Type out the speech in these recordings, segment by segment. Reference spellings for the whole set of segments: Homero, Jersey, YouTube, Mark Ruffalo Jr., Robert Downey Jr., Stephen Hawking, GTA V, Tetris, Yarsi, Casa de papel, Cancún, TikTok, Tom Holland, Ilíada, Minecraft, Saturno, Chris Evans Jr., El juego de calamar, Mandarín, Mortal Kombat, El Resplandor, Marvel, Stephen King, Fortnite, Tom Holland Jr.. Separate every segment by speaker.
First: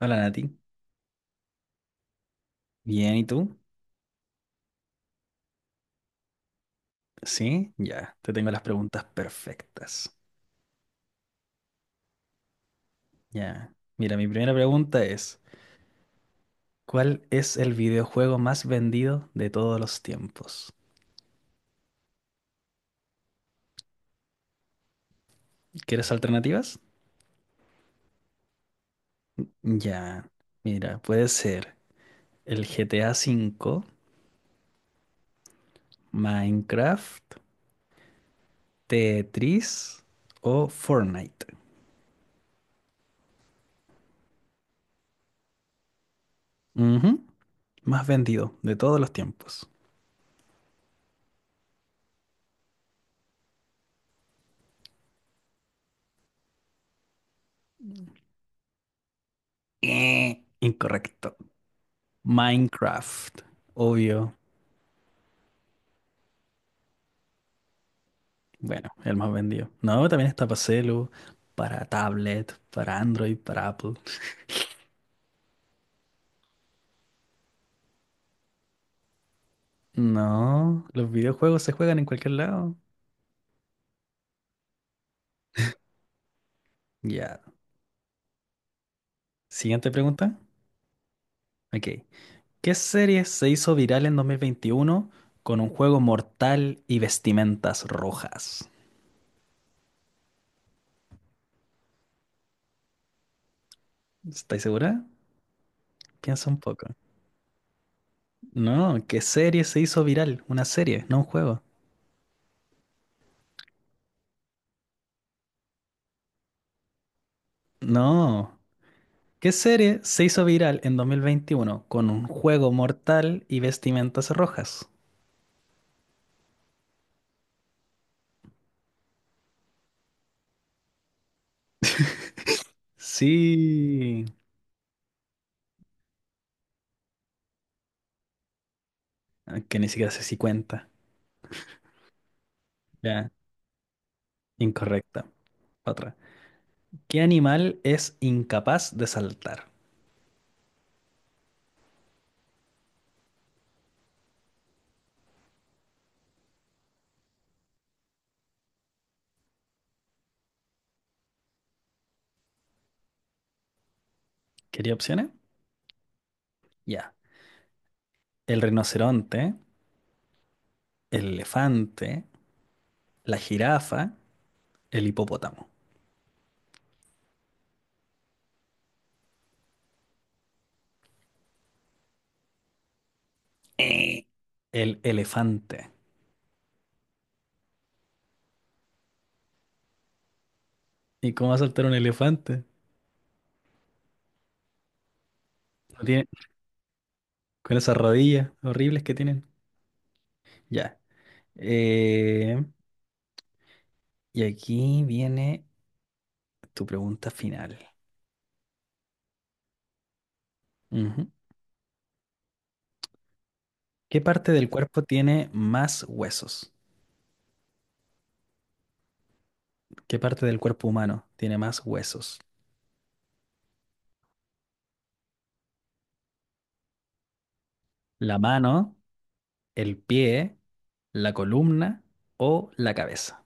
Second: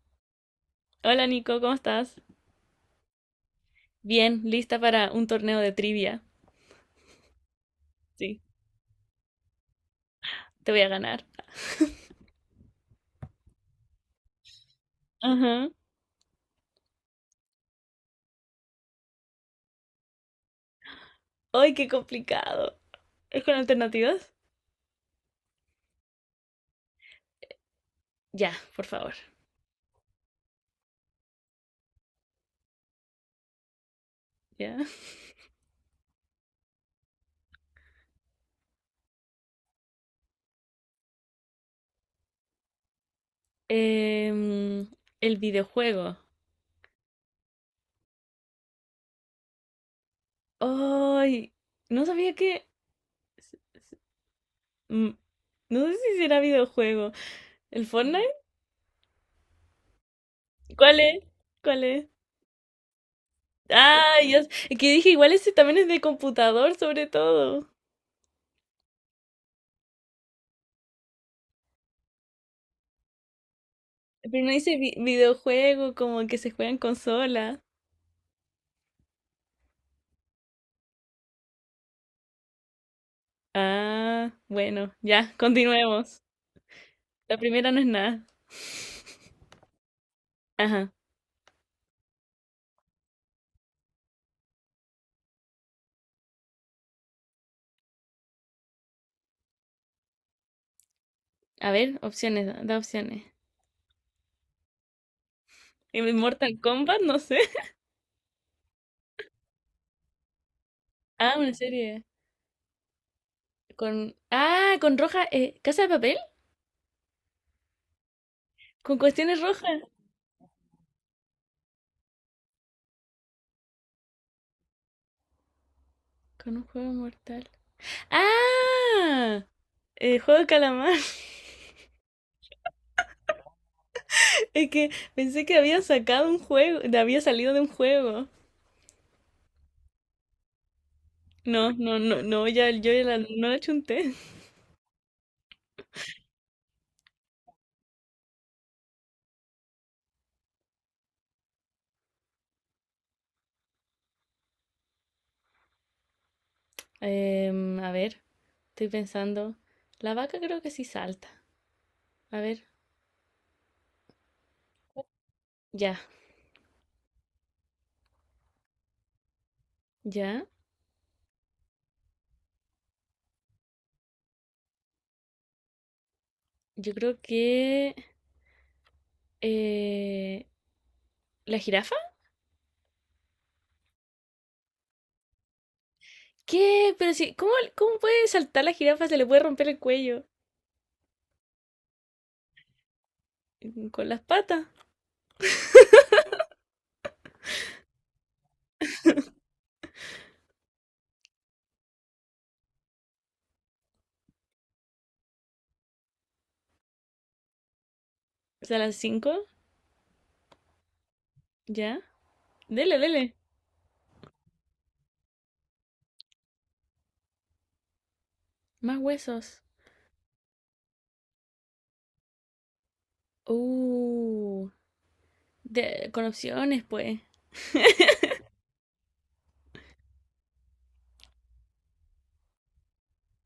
Speaker 1: Hola Nati,
Speaker 2: Hola Nico, ¿cómo estás?
Speaker 1: bien, ¿y tú?
Speaker 2: Bien, lista para un torneo de trivia.
Speaker 1: Sí, ya, te
Speaker 2: Sí,
Speaker 1: tengo las preguntas perfectas.
Speaker 2: te voy a ganar.
Speaker 1: Ya, mira, mi primera pregunta es,
Speaker 2: Ajá.
Speaker 1: ¿cuál es el videojuego más vendido de todos los tiempos?
Speaker 2: ¡Ay, qué complicado! ¿Es con alternativas?
Speaker 1: ¿Quieres alternativas?
Speaker 2: Ya, por favor.
Speaker 1: Ya, mira, puede ser el GTA V,
Speaker 2: Ya.
Speaker 1: Minecraft, Tetris o Fortnite.
Speaker 2: Em, el videojuego.
Speaker 1: Ujú, más vendido de todos los tiempos.
Speaker 2: ¡Ay! No sabía que. mm, No sé si será videojuego. ¿El Fortnite?
Speaker 1: Eh,
Speaker 2: ¿Cuál es?
Speaker 1: incorrecto.
Speaker 2: ¿Cuál es?
Speaker 1: Minecraft,
Speaker 2: Ah,
Speaker 1: obvio.
Speaker 2: yo que dije, igual ese también es de computador, sobre todo.
Speaker 1: Bueno, el más vendido. No, también está para celu, para tablet, para Android, para Apple.
Speaker 2: Pero no dice videojuego, como que se juega en consola.
Speaker 1: No, los videojuegos se juegan en cualquier lado.
Speaker 2: Ah, bueno, ya, continuemos. La
Speaker 1: Ya.
Speaker 2: primera no es nada.
Speaker 1: Siguiente pregunta.
Speaker 2: Ajá.
Speaker 1: Ok. ¿Qué serie se hizo viral en 2021 con un juego mortal y vestimentas rojas?
Speaker 2: A ver, opciones, da opciones.
Speaker 1: ¿Estáis segura?
Speaker 2: ¿En
Speaker 1: Piensa un
Speaker 2: Mortal
Speaker 1: poco.
Speaker 2: Kombat? No sé.
Speaker 1: No, ¿qué serie se hizo viral? Una serie, no un
Speaker 2: Ah, una
Speaker 1: juego.
Speaker 2: serie. Con. Ah, con roja. ¿Casa de papel?
Speaker 1: No.
Speaker 2: Con cuestiones
Speaker 1: ¿Qué
Speaker 2: rojas.
Speaker 1: serie se hizo viral en 2021 con un juego mortal y vestimentas rojas?
Speaker 2: Con un juego mortal. ¡Ah! El juego de calamar.
Speaker 1: Sí,
Speaker 2: Es que pensé que había sacado un juego, había salido de un juego.
Speaker 1: ah, que ni siquiera sé si cuenta.
Speaker 2: No, no, no, no, ya,
Speaker 1: Ya,
Speaker 2: no la chunté.
Speaker 1: incorrecta. Otra. ¿Qué animal es incapaz de saltar?
Speaker 2: A ver. Estoy pensando. La vaca creo que sí salta. A ver,
Speaker 1: ¿Quería opciones?
Speaker 2: ya,
Speaker 1: Ya. El rinoceronte,
Speaker 2: ya.
Speaker 1: el elefante, la jirafa, el hipopótamo.
Speaker 2: Yo creo que. eh, ¿La jirafa?
Speaker 1: Eh. El elefante.
Speaker 2: ¿Qué? Pero sí, ¿cómo puede saltar la jirafa? Se le puede romper el cuello.
Speaker 1: ¿Y cómo va a saltar un elefante?
Speaker 2: Con las patas.
Speaker 1: No tiene- con esas rodillas horribles que tienen. Ya. Eh, y aquí viene tu pregunta final.
Speaker 2: O sea, las cinco.
Speaker 1: Ujú.
Speaker 2: Ya. Dele, dele.
Speaker 1: ¿Qué parte del cuerpo tiene más huesos?
Speaker 2: Más huesos.
Speaker 1: ¿Qué parte del cuerpo humano tiene más huesos?
Speaker 2: Uh. Con opciones, pues.
Speaker 1: ¿La mano, el pie, la columna o la cabeza?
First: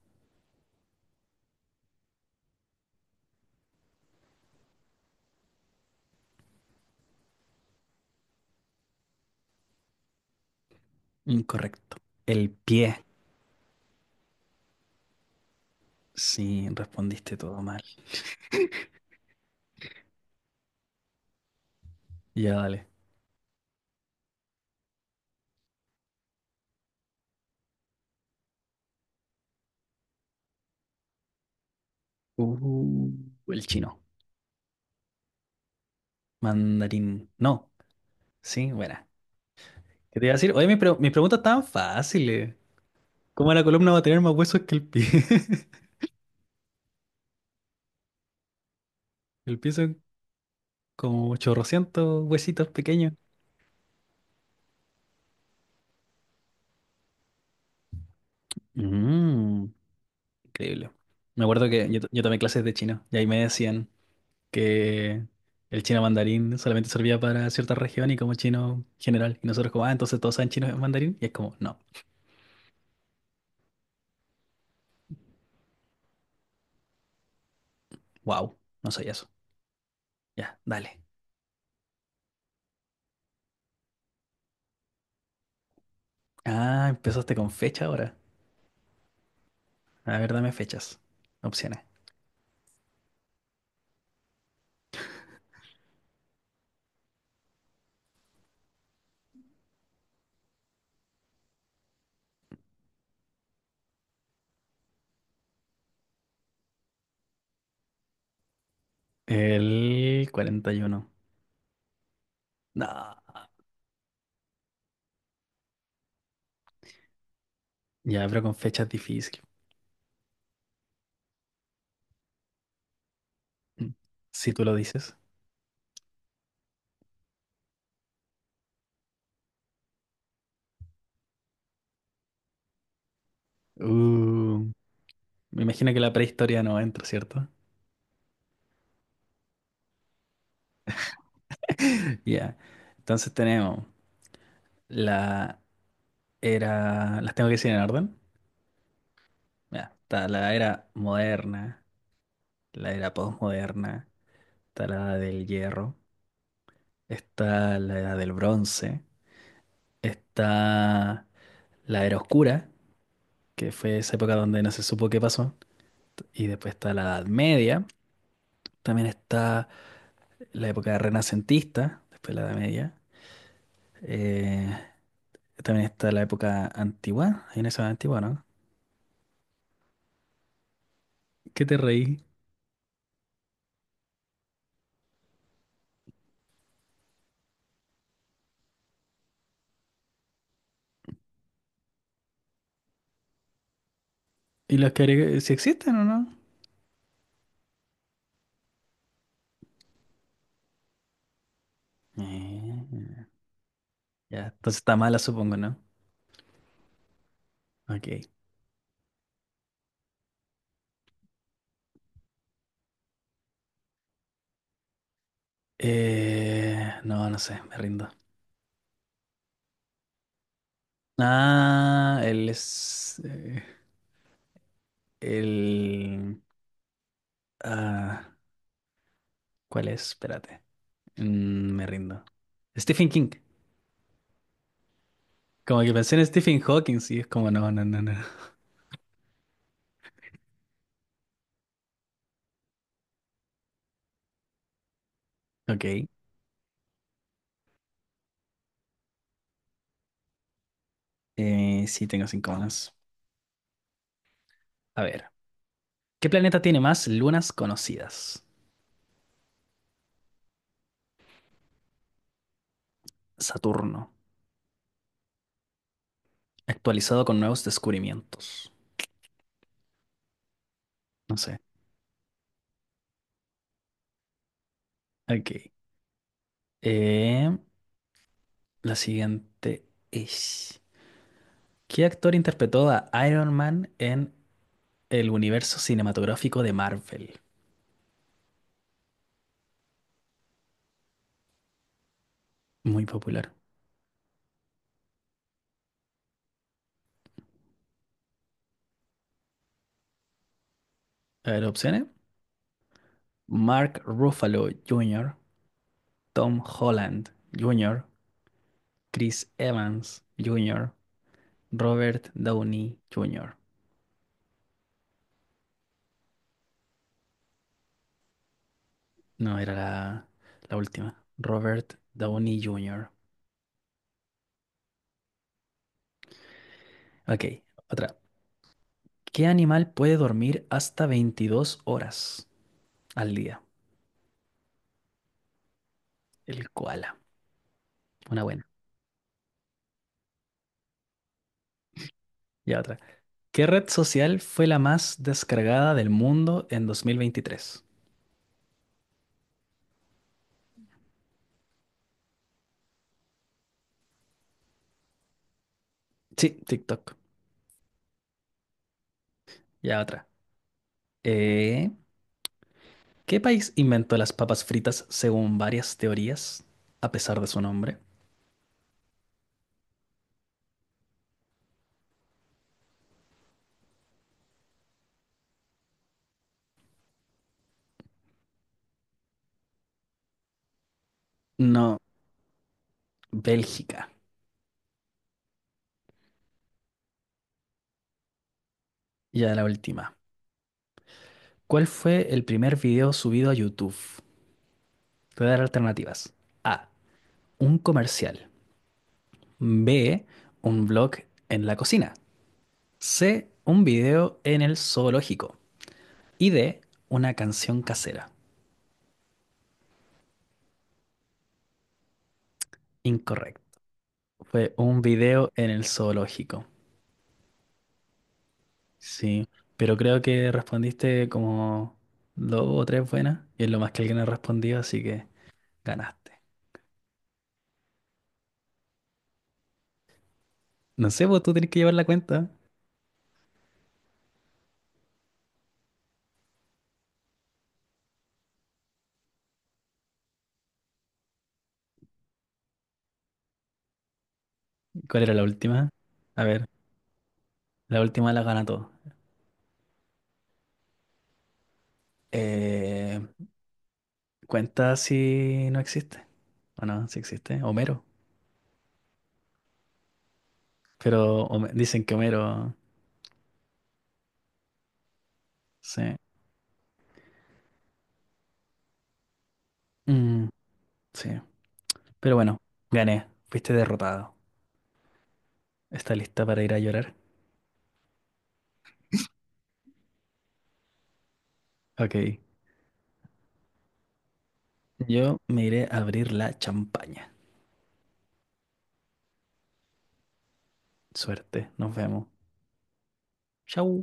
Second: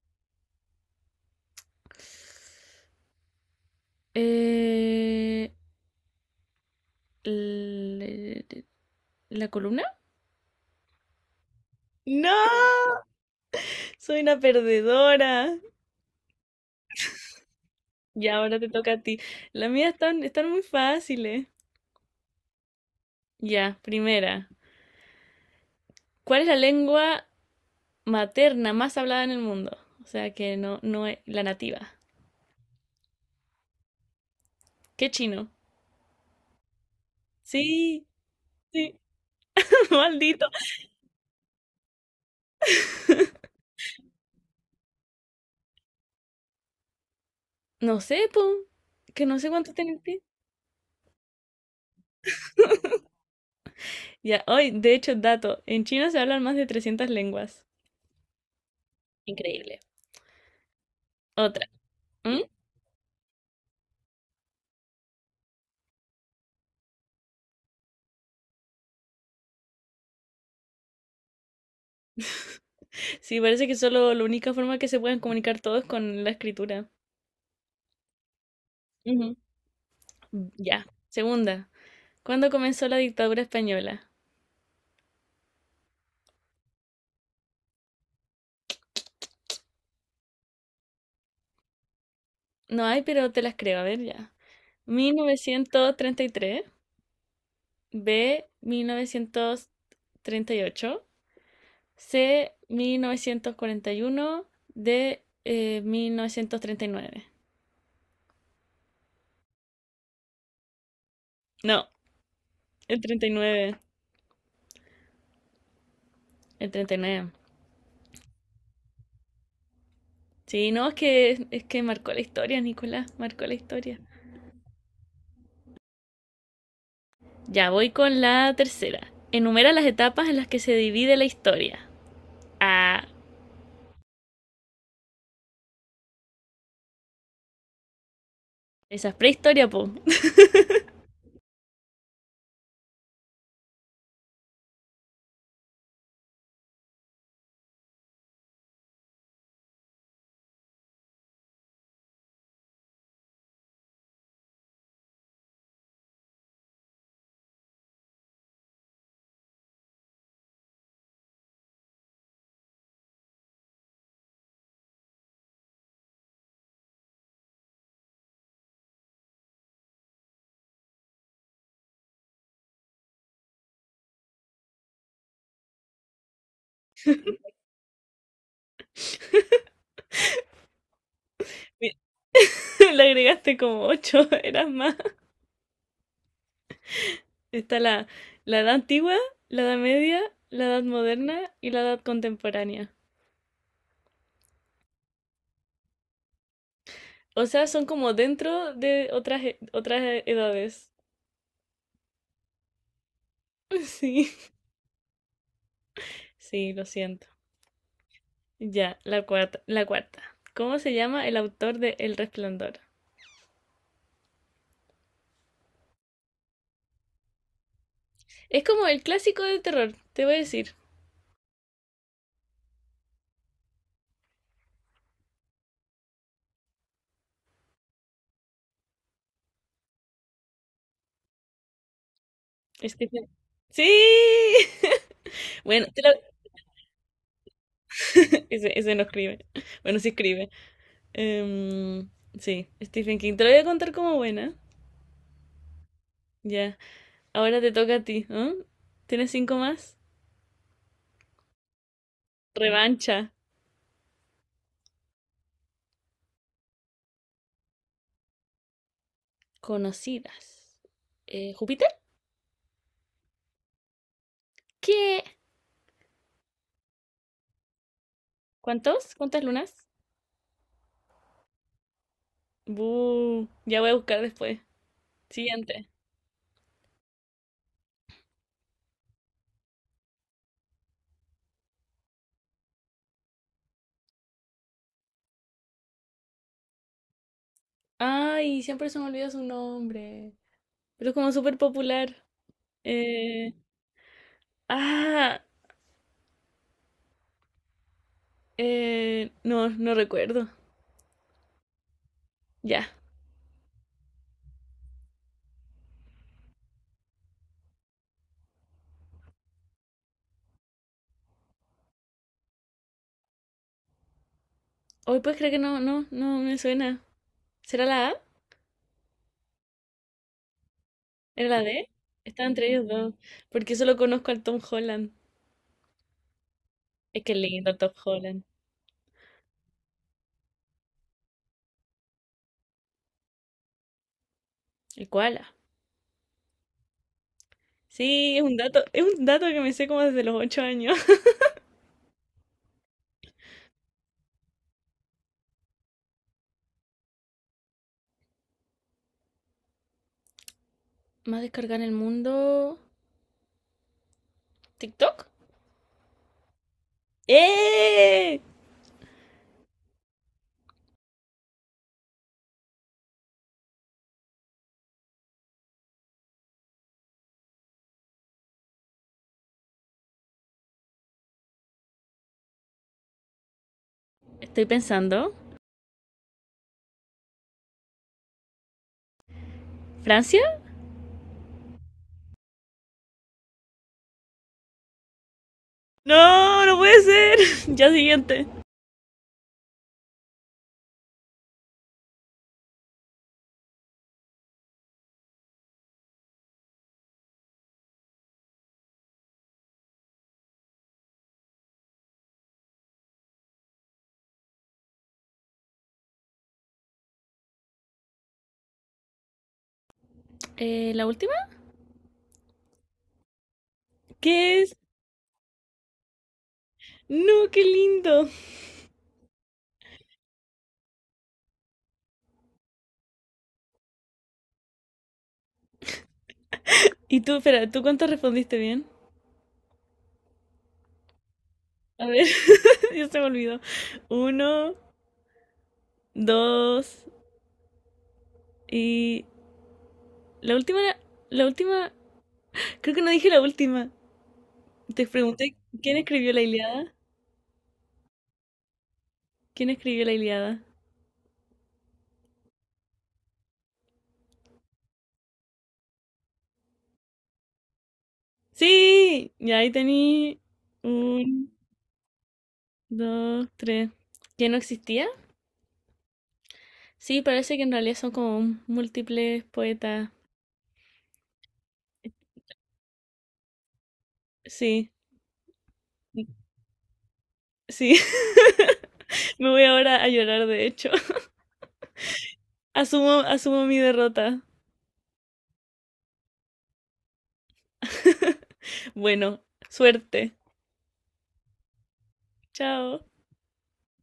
Speaker 2: Eh, l- ¿La columna?
Speaker 1: Incorrecto. El
Speaker 2: No,
Speaker 1: pie.
Speaker 2: soy una perdedora.
Speaker 1: Sí, respondiste todo mal.
Speaker 2: Ya ahora te toca a ti. Las mías están muy fáciles.
Speaker 1: Ya, dale.
Speaker 2: Ya, primera. ¿Cuál es la lengua materna más hablada en el mundo? O sea, que no, no es la nativa.
Speaker 1: Uh, el chino.
Speaker 2: ¿Qué chino?
Speaker 1: Mandarín. No.
Speaker 2: Sí,
Speaker 1: Sí,
Speaker 2: sí.
Speaker 1: buena. ¿Qué te iba a
Speaker 2: Maldito.
Speaker 1: decir? Oye, mis preguntas estaban fáciles. ¿Cómo la columna va a tener más huesos que el pie?
Speaker 2: No sé, po. Que no sé
Speaker 1: El pie
Speaker 2: cuánto tienen
Speaker 1: son
Speaker 2: pi-
Speaker 1: como 800 huesitos pequeños.
Speaker 2: Ya, hoy, de hecho, dato. En China se hablan más de 300 lenguas.
Speaker 1: Mm.
Speaker 2: Increíble.
Speaker 1: Increíble. Me acuerdo
Speaker 2: Otra.
Speaker 1: que yo tomé
Speaker 2: ¿Mm?
Speaker 1: clases de chino y ahí me decían que el chino mandarín solamente servía para cierta región y como chino general. Y nosotros como, ah, entonces todos saben chino mandarín. Y es como, no,
Speaker 2: Sí, parece que solo la única forma que se pueden comunicar todos es con la escritura.
Speaker 1: wow, no soy eso.
Speaker 2: Ujú.
Speaker 1: Ya,
Speaker 2: Ya.
Speaker 1: dale.
Speaker 2: Segunda. ¿Cuándo comenzó la dictadura española?
Speaker 1: Ah, empezaste con fecha ahora. A ver, dame fechas. Opciones.
Speaker 2: No hay, pero te las creo. A ver, ya. 1933, B, 1938, C, 1941, D, 1939.
Speaker 1: El 41.
Speaker 2: No, el
Speaker 1: No.
Speaker 2: 39, el 39.
Speaker 1: Ya, pero con fechas difícil.
Speaker 2: Sí, no, es que marcó la historia, Nicolás, marcó la
Speaker 1: Mm.
Speaker 2: historia.
Speaker 1: Si tú lo dices.
Speaker 2: Ya voy con la tercera. Enumera las etapas en las que se divide la historia. Ah,
Speaker 1: Uh, me imagino que la prehistoria no entra, ¿cierto?
Speaker 2: esa es prehistoria, po.
Speaker 1: Ya. Entonces tenemos. La era. Las tengo que decir en orden. Mira, está la era moderna, la era posmoderna, está la edad del hierro, está la edad del bronce, está la era oscura, que fue esa época donde no se supo qué pasó, y después está la edad media, también está la época renacentista, después la edad media, eh, también está la época antigua, hay una edad antigua, ¿no? ¿Qué te reí?
Speaker 2: Le agregaste como ocho, eras más. Está la edad antigua, la edad media, la edad moderna y la edad contemporánea.
Speaker 1: ¿Y las que agregué, si existen o no?
Speaker 2: O sea, son como dentro de otras, otras edades.
Speaker 1: Eh.
Speaker 2: Sí,
Speaker 1: Ya, entonces está mala, supongo, ¿no?
Speaker 2: sí, lo siento.
Speaker 1: Ok.
Speaker 2: Ya, la cuarta, la cuarta. ¿Cómo se llama el autor de El Resplandor?
Speaker 1: No, no sé, me rindo.
Speaker 2: Es como el clásico del terror, te voy a decir.
Speaker 1: Ah, él es, el... Ah, ¿cuál es? Espérate. Me rindo.
Speaker 2: Es que.
Speaker 1: Stephen King.
Speaker 2: Sí.
Speaker 1: Como
Speaker 2: Bueno,
Speaker 1: que
Speaker 2: te lo-
Speaker 1: pensé en Stephen Hawking, sí, es como no, no, no, no.
Speaker 2: Ese no escribe. Bueno, sí escribe. Em, sí, Stephen King. Te lo voy a contar como buena.
Speaker 1: Ok.
Speaker 2: Ya. Ahora te toca a ti, ¿eh? ¿Tienes cinco más?
Speaker 1: Sí, tengo cinco más.
Speaker 2: Revancha.
Speaker 1: A ver. ¿Qué planeta tiene más lunas conocidas?
Speaker 2: Conocidas. ¿Júpiter?
Speaker 1: Saturno.
Speaker 2: ¿Qué?
Speaker 1: Actualizado con nuevos descubrimientos.
Speaker 2: ¿Cuántos? ¿Cuántas lunas?
Speaker 1: No sé.
Speaker 2: Bu, ya voy a buscar después.
Speaker 1: Ok.
Speaker 2: Siguiente.
Speaker 1: Em, La siguiente es: ¿qué actor interpretó a Iron Man en el universo cinematográfico de Marvel?
Speaker 2: Ay, siempre se me olvida su nombre. Pero es como súper popular.
Speaker 1: Muy popular.
Speaker 2: Eh, ah, no, no recuerdo.
Speaker 1: A ver, opciones.
Speaker 2: Ya.
Speaker 1: Mark Ruffalo Jr., Tom Holland Jr., Chris Evans Jr., Robert Downey Jr.
Speaker 2: Hoy puedes creer que no, no, no me suena. ¿Será la A?
Speaker 1: No, era la última.
Speaker 2: ¿Era la D?
Speaker 1: Robert
Speaker 2: Estaba
Speaker 1: Downey
Speaker 2: entre ellos
Speaker 1: Jr.
Speaker 2: dos. Porque solo conozco al Tom Holland. Es que es
Speaker 1: Ok,
Speaker 2: lindo el Tom
Speaker 1: otra.
Speaker 2: Holland.
Speaker 1: ¿Qué animal puede dormir hasta 22 horas al día?
Speaker 2: El koala.
Speaker 1: El koala.
Speaker 2: Sí,
Speaker 1: Una buena.
Speaker 2: es un dato que me sé como desde los 8 años.
Speaker 1: Ya otra. ¿Qué red social fue la más descargada del mundo en 2023?
Speaker 2: Más descargada en el mundo. ¿TikTok?
Speaker 1: Sí, TikTok.
Speaker 2: ¡Eh!
Speaker 1: Ya otra. Eh, ¿Qué país inventó las papas fritas según varias teorías, a pesar de su nombre?
Speaker 2: Estoy pensando. ¿Francia?
Speaker 1: No, Bélgica.
Speaker 2: No, no puede ser. Ya siguiente.
Speaker 1: Ya la última. ¿Cuál fue el primer video subido a YouTube? Te voy a dar alternativas. A. Un comercial. B. Un blog en la cocina. C. Un video en el zoológico. Y D. Una canción casera.
Speaker 2: ¿La última?
Speaker 1: Incorrecto.
Speaker 2: ¿Qué
Speaker 1: Fue
Speaker 2: es?
Speaker 1: un video en el zoológico,
Speaker 2: No, qué lindo.
Speaker 1: sí. Pero creo que respondiste como dos o tres buenas, y es lo más que alguien ha respondido, así que ganaste.
Speaker 2: Y tú, espera, ¿tú cuánto respondiste bien?
Speaker 1: No sé, vos tú tenés que llevar la
Speaker 2: A ver,
Speaker 1: cuenta.
Speaker 2: ya se me olvidó. Uno, dos y la última, la última, creo que no dije la última. Te
Speaker 1: ¿Cuál era la
Speaker 2: pregunté
Speaker 1: última?
Speaker 2: quién escribió la
Speaker 1: A ver,
Speaker 2: Ilíada.
Speaker 1: la última la gana todo.
Speaker 2: ¿Quién escribió la Ilíada?
Speaker 1: Eh, cuenta si no existe. O no, si existe. Homero.
Speaker 2: Sí, y ahí tení
Speaker 1: Pero
Speaker 2: un,
Speaker 1: Home- dicen que Homero.
Speaker 2: dos, tres. ¿Quién no existía?
Speaker 1: Sí.
Speaker 2: Sí, parece que en realidad son como múltiples poetas.
Speaker 1: Mm, sí. Pero bueno, gané. Fuiste derrotado.
Speaker 2: Sí,
Speaker 1: ¿Está lista para ir a llorar?
Speaker 2: sí, me voy ahora a llorar de hecho.
Speaker 1: Ok.
Speaker 2: Asumo, asumo mi derrota.
Speaker 1: Yo me iré a abrir la champaña.
Speaker 2: Bueno, suerte.
Speaker 1: Suerte, nos vemos.
Speaker 2: Chao.
Speaker 1: Chau.